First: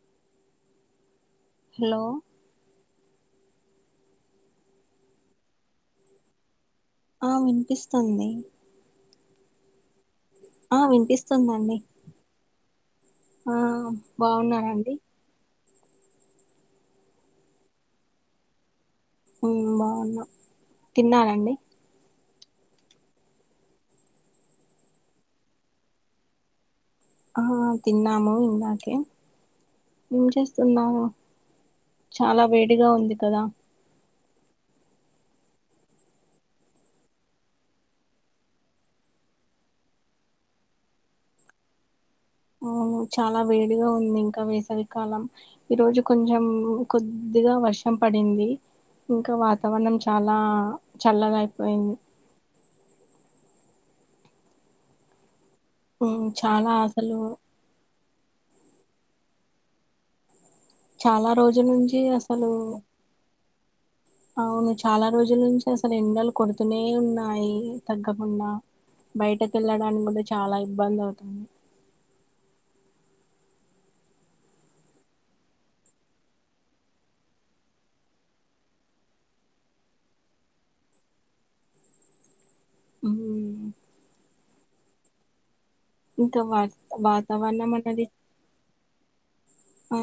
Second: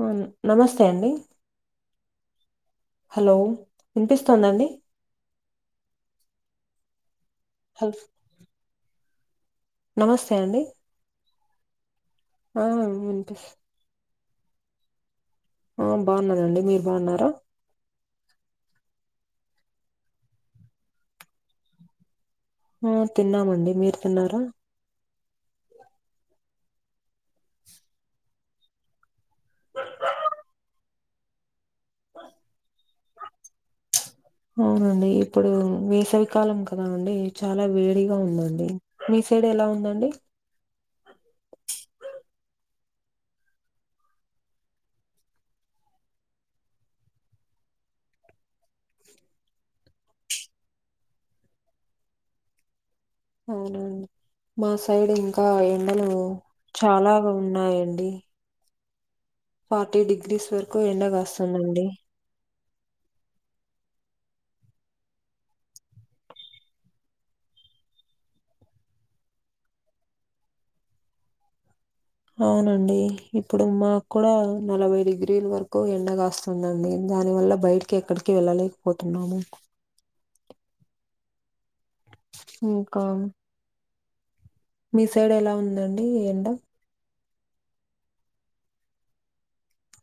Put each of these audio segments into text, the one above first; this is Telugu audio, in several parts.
అవును నమస్తే అండి హలో హలో వినిపిస్తుందా అండి ఆ వినిపిస్తది నమస్ ఆ వినిపిస్తుందండి ఆ వినిపిస్ బాగున్నరా అండి ఆ బాగున్ననండి మీరు బాగున్నారా మ్ బాగున్నా తిన్నారా అండి ఆ తిన్నామండి మీరు తిన్నారా ఆ తిన్నాము ఇందకే ఏం చేస్తున్నావ్ చాలా వేడిగా ఉంది కదా అవునండి ఇప్పుడు వేసవికాలం కదా అండి చాలా వేడిగా ఉందండి మీ సై డ్ ఎలా ఉందండి చాలా వేడిగా ఉంది ఇంకా వేసవికాలం ఈ రోజు కొంచెం కొద్దిగా వర్షం పడింది ఇంకా వాతావరణం చాలా చల్లగా అయిపోయింది అవునండి మా సైడ్ ఇంకా ఎండలు ఉమ్, చాలా అసలు ఉన్నాయండి ఫార్టీ డిగ్రీస్ వరకు చాలా రోజుల ఎండగాస్తాదండి నుంచి అసలు అవును చాలా రోజుల నుంచి అసలు ఎండలు కొడుతూనే ఉన్నాయి తగ్గకుండా బయటకు వెళ్ళడానికి కూడా చాలా ఇబ్బంది అవుతుంది అవునండి ఇప్పుడు మాకు కూడా నలభై డిగ్రీల వరకు ఎండగాస్తుందండి దానివల్ల బయటికి ఎక్కడికి వెళ్ళలేకపోతున్నాము ఇంకా ఉమ్, మీ సైడ్ ఎలా ఉం ఇంకా వాత వాతావరణం అనేది ఆ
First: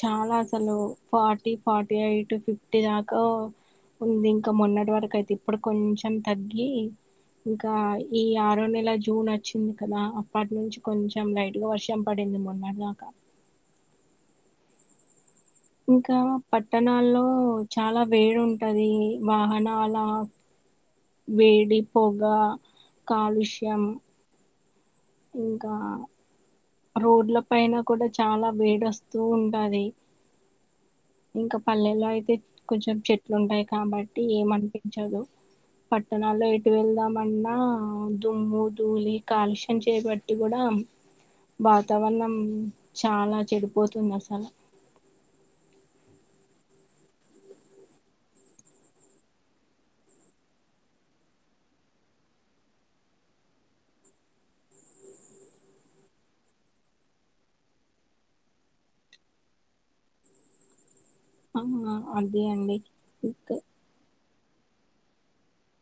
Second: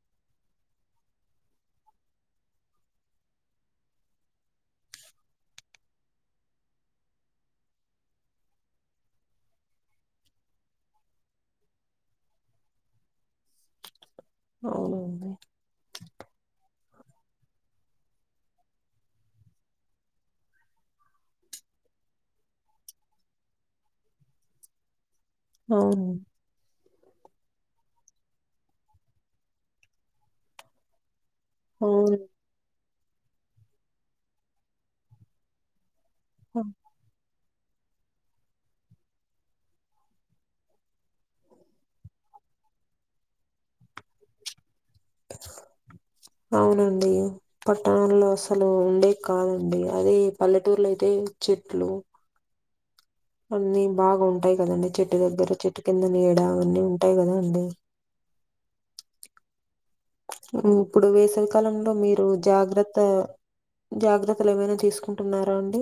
చాలా అసలు ఫార్టీ ఫార్టీ ఎయిట్ ఫిఫ్టీ దాకా ఉంది ఇంకా మొన్నటి వరకు అయితే ఇప్పుడు కొంచెం తగ్గి ఇంకా ఈ ఆరో నెల జూన్ వచ్చింది కదా అప్పటి నుంచి కొంచెం లైట్ గా వర్షం పడి ది మొన్నటి దాక అవున అండి ఇంకా పట్టణాల్లో చాలా వేడి ఉంటది వాహనాల వేడిపోగా కాలుష్యం ఇంకా అవును. రోడ్ల పైన కూడా చాలా వేడస్తూ ఉంటది ఇంకా పల్లెలో అవును. అయితే కొంచెం చెట్లు ఉంటాయి కాబట్టి ఏమనిపించదు పట్టణాల్లో ఎటు వెళ్దాం అన్నా ఆ దుమ్ము ధూలి కాలుష్యం చేయబట్టి కూడా వాతావరణం చాలా చెడిపోతుంది అసలు అవునండి పట్టణంలో అసలు ఉండే కాదండి అదే పల్లెటూర్లో అయితే చెట్లు అన్నిీ బాగా ఉంటాయి కదండి చెట్టు దగ్గర చెట్టు కింద నీడ అవన్నీ ఉంటాయి కదా అండి ఇప్పుడు వేసవి ఆ కాలంలో మీరు అదే అండి జాగ్రత్త ఇంకా జాగ్రత్త త్తలు ఏమైనా తీసుకుంటున్నారా అండి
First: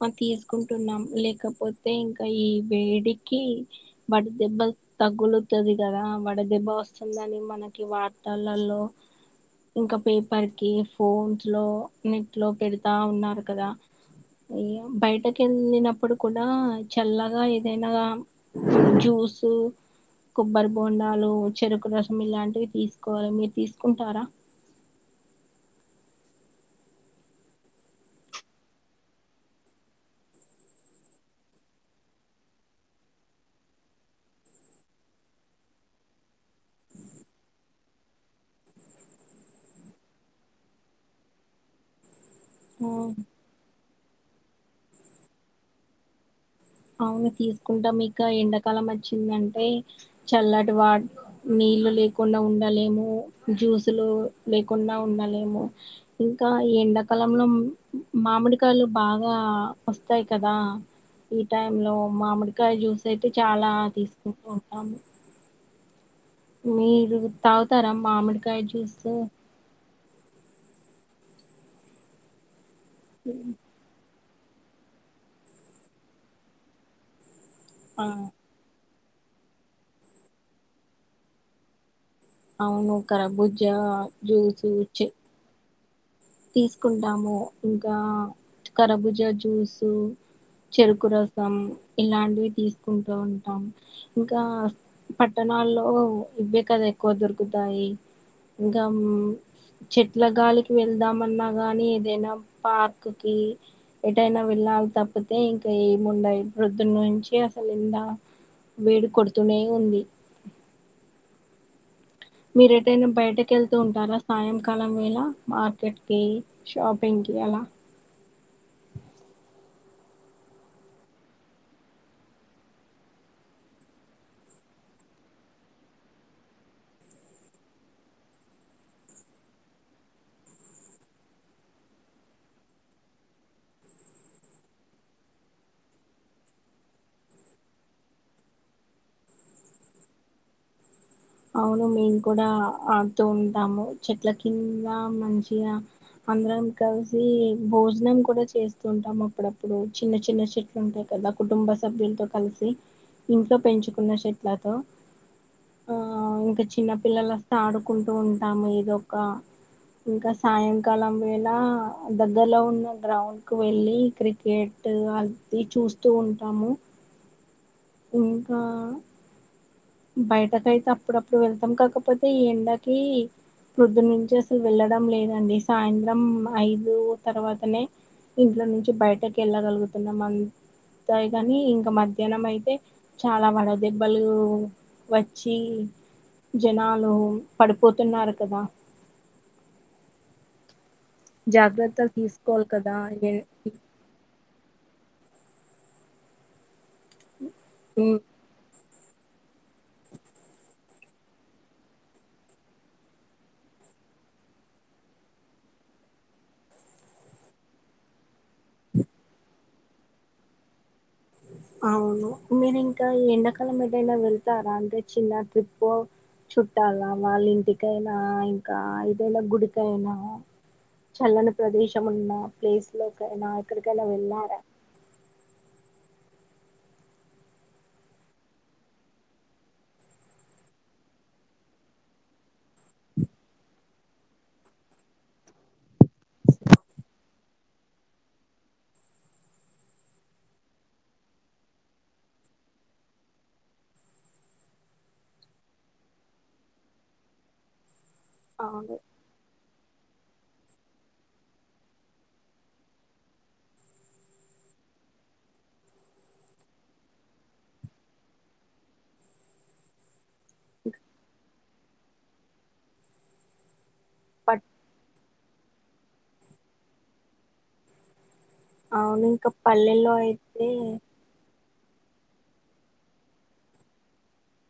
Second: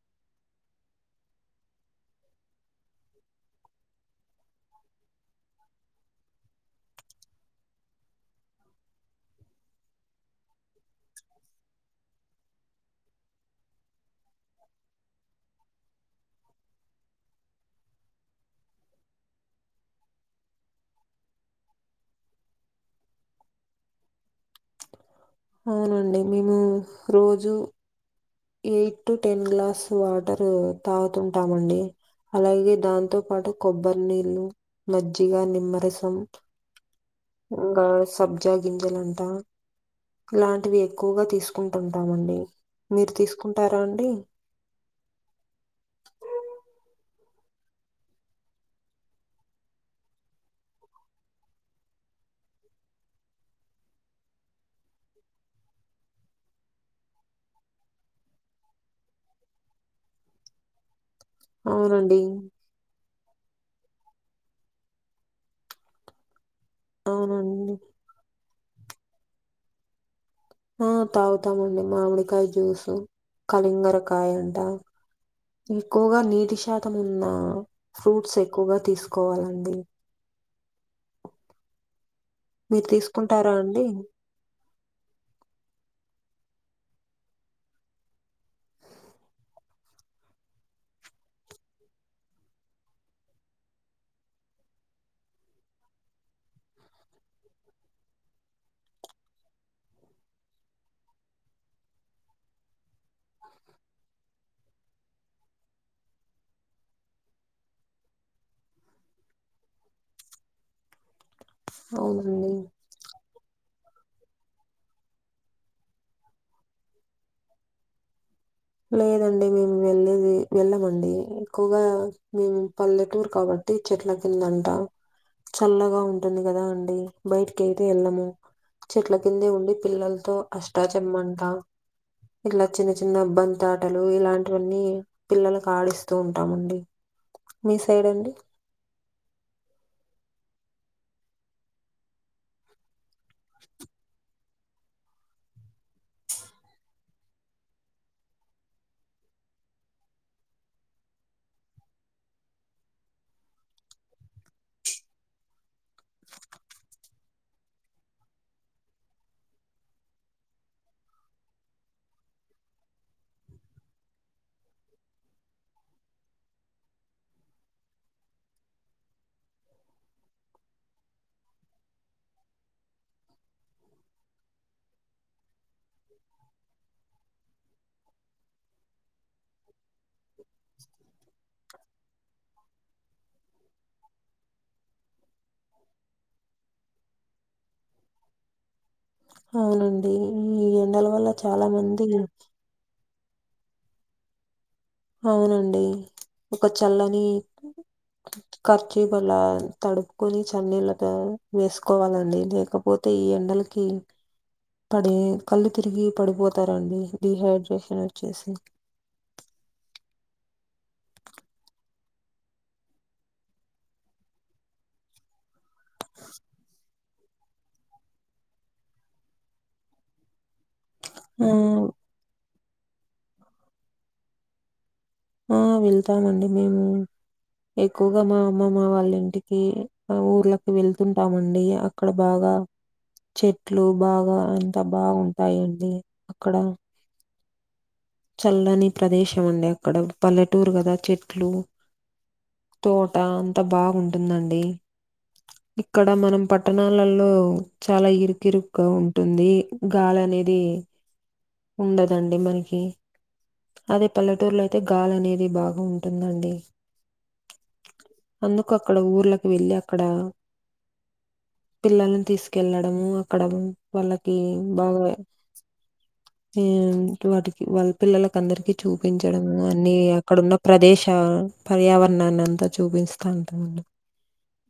మ తీసుకుంటున్నాం లేకపోతే ఇంకా ఈ వేడికి వడ దెబ్బ తగ్గులుతది కదా వడదెబ్బా వస్తుందని మనకి వార్తల్లళ్ళో ఇంకా పేపర్ కి ఫోన్స్ లో నెట్ లో పెడతా ఉన్నారు కదా ఇగ బయటకి వెళ్ళినప్పుడు కూడా చల్లగా ఏదైనా జ్యూస్ స్ కొబ్బరి బొండాలు చెరుకు రసం ఇలాంటివి తీసుకోవాలి మీరు తీసుకుంటారా అవునండి మేము రోజు eight to ten glass water తాగుతుంటామండి అలాగే దాంతో పాటు కొబ్బరి నీళ్ు మజ్జిగా నిమ్మరసం ఇంగ సబ్జా గింజలంట ఇలాంటివి ఎక్కువగా తీసుకుంటుంటామండి మీరు తీసుకుంటారా అండి అవును తీసుకుంటాం ఇకా ఎండాకాలం వచ్చిందంటే చల్లటి వా నిల్ లేకుండా ఉండలేము జ్యూస్ లు లేకుండా ఉండలేము ఇంకా ఎ ఎండాకాలంలో మామిడికాయలు బాగా వస్తాయి కదా ఈ టైం లో అవునండి. మామిడికాయ జ్యూస్ అయితే చాలా తీసుకుంటూ ఉంటాము మీరు అవునండి. తాగుతారా మామిడికాయ జ్యూస్ ఆ తాగుతామండి మామిడికాయ జ్యూసు కలింగర కాయంట ఎక్కువగా నీటి శాతం ఉన్నా ఆ ఫ్రూట్స్ ఎక్కువగా తీసుకోవాలండి మీరు అవును తీసుకుంటారా కరాబుజ్జ అండి? జూస్ చ్చ తీసుకుంటాము ఇంకా కరభుజా జ్యూసు చెరుకు రసం ఇలాంటివి తీసుకుంటూ ఉంటాం ఇంకా పట్టణాల్లో ఇవే కదా ఎక్కువ దొరుకుతాయి ఇంకా చెట్ల గాలికి వెళ్దాం ఏమన్నా కని ఏదైనా పార్క్ కి ఎటైనా వెళ్ళాలి తప్పితే ఇంకా ఎం ముం యి పోద్దు నుంచి అసలు ఎండ వేడి కొడుతూనే ఉంది అవునండి. మీరేటైన బయటకేళ్ తుంటారా సాయంకాలం వేళ మార్కెట్కి షాపింగ్కి అలా లేదండి మేము వెళ్ళేది వెళ్ళమండి ఎక్కువగా మేము పల్లెటూర్ కాబట్ ట్టి చెట్ల కిందుంట చల్లగా ఉంటుంది కదా అండి బయటికి అయితే వెళ్ళము చెట్ల కింద ఉండి పిల్లలతో అష్టా చెమ్మంటా ఇలా చిన్న చిన్న బం తాటలు ఇలాంటివన్నీ పిల్లలకు ఆడిస్తూ ఉంటామండి మీ సైడ్ అండి అవును మేము కూడా ఆడుతూ ఉంటాము చెట్లకి ఇంగ మంచిగా అందరం కల్సి భోజనం కూడా చేస్తుంటాం అప్పుడ డప్పుడు చిన్న చిన్న చెట్లు ఉంటాయి కదా కుటుంబ సభ్యుల్తో కల్సి ఇంట్లో పెంచుకున్న చెట్లతో ఎ ఆ ఇంకా చిన్న పిల్లలస్తే ఆడుకుంటూ ఉంటాము ఏదో ఒకా ఇంకా సాయంకాలం వేళ దగ్గర్లో ఉన్న గ్రౌండ్కు వెళ్ళి క్రికెట్ అది చూస్తూ ఉంటాము. ఇంకా... బయటకైతే అప్పుడప్పుడు వెళ్తాం కాకపోతే ఈ ఎండకీ ప్రొద్దున్ నుంచి అసలు వెళ్ళడం లేదండి సాయంత్రం ఐదు తర్వాతనే ఇంట్లో నుంచి బయటకు ఎళ్ళగలుగు న్నాం అంతే కనీ ఇంకా మధ్యాహ్నం అయితే చాలా వడ దెబ్బలూ వచ్చీ జనాలు పడిపోతున్నారు కదా అవునండీ ఈ ఎండలు జాగ్రత్తల్ తీస్కోవాల్ కదా ఏ అవునండి ఒక చల్లని ఉమ్, కర్ చీప్ అలా తడుపుకొని చన్నీళ్ళతో వేస్కోవాలండి లేకపోతే ఈ ఎండలకి పడే కళ్ళు తిరిగి పడిపోతారండి డిహైడ్రేషన్ వచ్చేసి అవును మీరింకా ఈ ఎండాకాలం ఎటైనా వెళ్తారా అంటే చిన్న ట్రిప్ ఓ చుట్టాల వాళ్ళింటికైనా, ఇంకా ఏదైనా గుడికైనా ఆ చల్లని ప్రదేశమున్న ప్లేస్లోకైనా ఎక్కడికైనా వెళ్ళారా? ఆ వెళ్తామండి మేము. ఎక్కువగా మా అమ్మమ్మ వాళ్ళింటికి ఆ ఊర్లకి వెళ్తుంటామండి అక్కడ బాగా గా చెట్లు బాగా అంత బాగుంటాయండి అక్కడ చల్లని ప్రదేశం అండి అక్కడ పల్లెటూర్ గదా చెట్లు తోట అంత బాగుంటుందండి. ఇక్కడ మనం పట్టణాలల్లో చాలా ఇరుకిరుక్గా అవును ఉంటుంది. గాలనేది ఉండదండి మనకీ అదే పల్లెటూర్లైతే గాలనేది బాగా ఉంటుందండి. అందుకు అక్కడ ఊర్లక్ వెళ్ళి అక్కడా పిల్లలన్ తీస్కెళ్ళడము అక్కడ వాళ్ళకి పట్ బాగా ఏన్ వాటికి వాళ్ళ పిల్లలక్ కందర్కి అవును ఇంకా చూపించడము అన్నీ పల్లెల్లో అక్కడున్న అయితే ప్రదేశా పర్యావరణాన్ని అంతా చూపింతా అంతక్ ముందు.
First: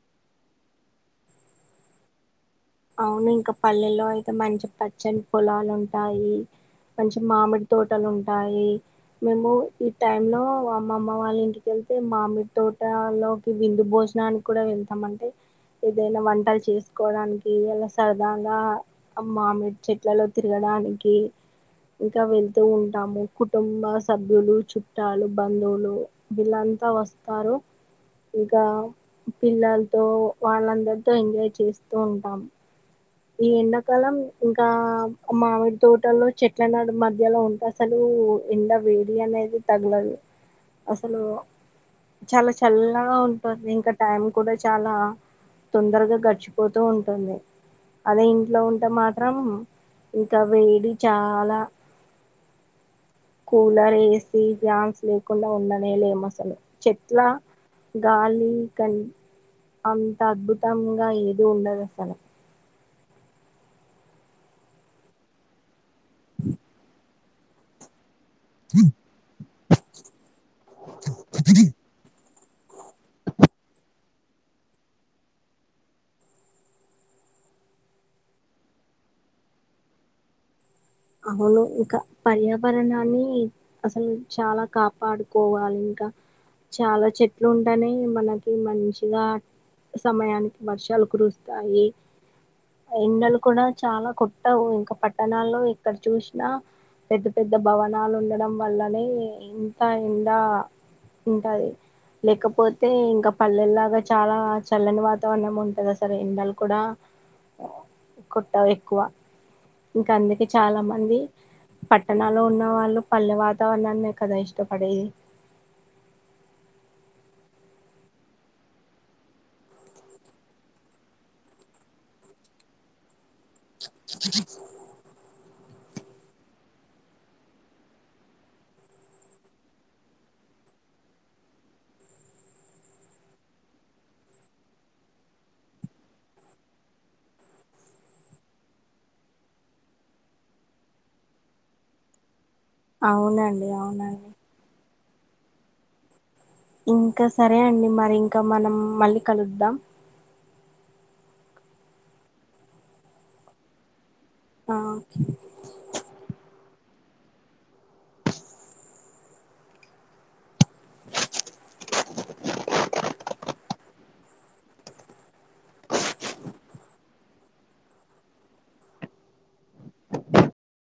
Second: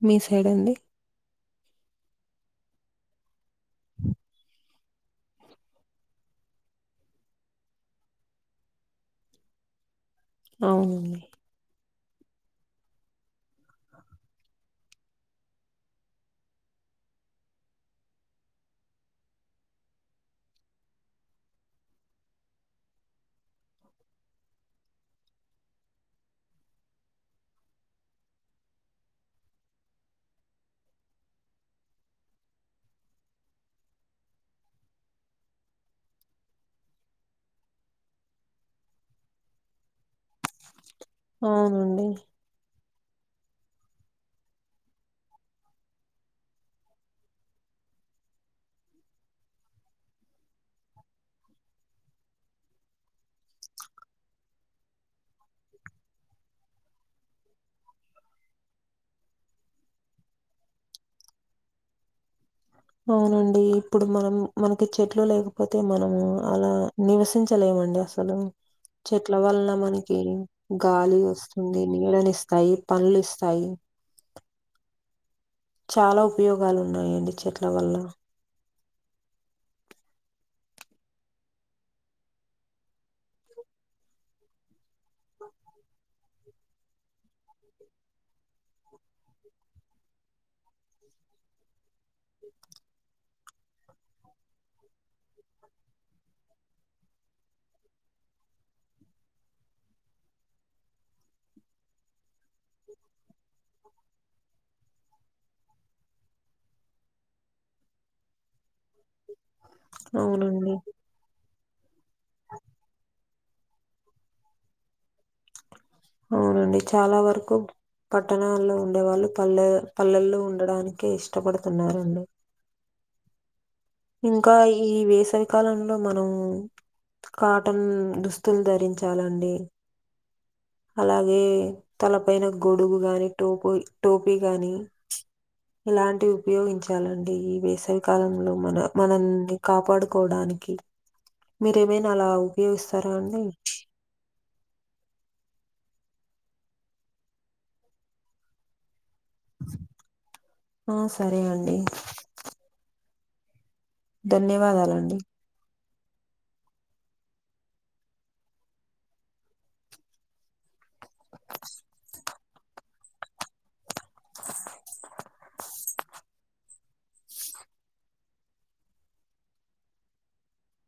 మీ సైడ్ అండి ఎ అవును ఇంకా పల్లెల్లో అయితే మంచి పచ్చన్ పొలాలుంటాయి. మంచి మామిడి తోటలుంటాయి. మేము టైమ్లో అమ్మమ్మ అవునండి. వాళ్ళ ఇంటికెల్ అయితే మామిడి తోటా లోకి విందు భోజనానిక్ కూడా వెళ్తామండి. ఏదైనా వంటల్ చేస్కోవడానికి ఈ అలా సరదాగా ఆ మామిడి చెట్లలో తిరగడానికీ ఇంకా వెళ్తూ ఉంటాము. కుటుంబ సభ్యులు, చుట్టాలు, బంధువులు వీళ్ళన్ లంత వస్తారు. ఇంకా పిల్లల్తో వాళ్ళందర్తో ఎంజాయ్ చేస్తూ ఉం టం ఈ ఎండాకాలం ఇంకా మామిడి తోటల్లో చెట్ల నాడు మధ్యలో ఉంటే అసలు కు ఎండా వేడి అనేది తగలదు అసలు అవునండి. చాలా చల్ ఇలా ఉంటుంది ఇంకా టైం కూడా చాలా తొందరగా గడిచిపోతూ ఉంటుంది అదే ఇంట్లో ఉంటే మాత్రం ఇంకా వేడి చాలా కూలర్ ఏసీ గ్యాన్స్ లేకుండా ఉండనే లేము అసలు చెట్ల గాలి క అంత అద్భుతంగా ఏది ఉండదు అసలు అవునండి ఇప్పుడు మనం మనకి చెట్లు లేకపోతే మనము అలా నివస సించలేమండి అసలు చెట్ల వలన మనకి గాలి వస్తుంది నీడనిస్తాయి పండ్లు ఇస్తాయి చాలా ఉపయోగాలు ఉన్నాయండి చెట్ల వల్ల అవును ఇంకా పర్యావరణాన్ని అసలు చాలా కాపాడుకోవాలి చాలా చెట్లు ఉంటేనే మనకి మంచిగా సమయానికి వర్షాలు కురుస్తాయి ఎండలు కూడా చాలా కోట్టవు ఇంకా పట్టణాల్లో ఎక్కడ చూసినా పెద్ద పెద్ద భవనాలు ఉండడం వల్లనే ఇంత ఎండా ఉంటది లేకపోతే ఇంకా పల్లెల్లాగా చాలా చల్లని వాతావరణం ఉంటది అసలు ఎండలు కూడా కొట్టావు ఎక్కువ ఇంకా అందుకే అవునండి చాలా మంది పట్టణాళ్ళో ఉన్న వాళ్ళు పల్లె వాతావరణాన్ని కదా ఇష్టపడేది అవునండి చాలా వరకు పట్టణాల్లో ఉండేవాళ్ళు పల్లె పల్లెల్లో ఉండడానికే ఇష్టపడుతున్నరండి ఇంకా ఈ వేసవికాలం లో మనం కాటన్ దుస్తులు ధరించాలండి అలాగే తలపైన గొడుగు గాని టోపు టోపీ గాని ఇలాంటి ఉపయోగించాలండి ఈ వేసవి కాలంలో మన మనల్ని కాపాడుకోవడాని కి మీరేమైన అలా ఉపయోగిస్తారా అండి అవునండి అవునండి ఇంకా సరే అండి మరి ఇంకా మనం మళ్ళీ కలుద్దాం ఆ సరే అండి ఆ ధన్యవాదాలండి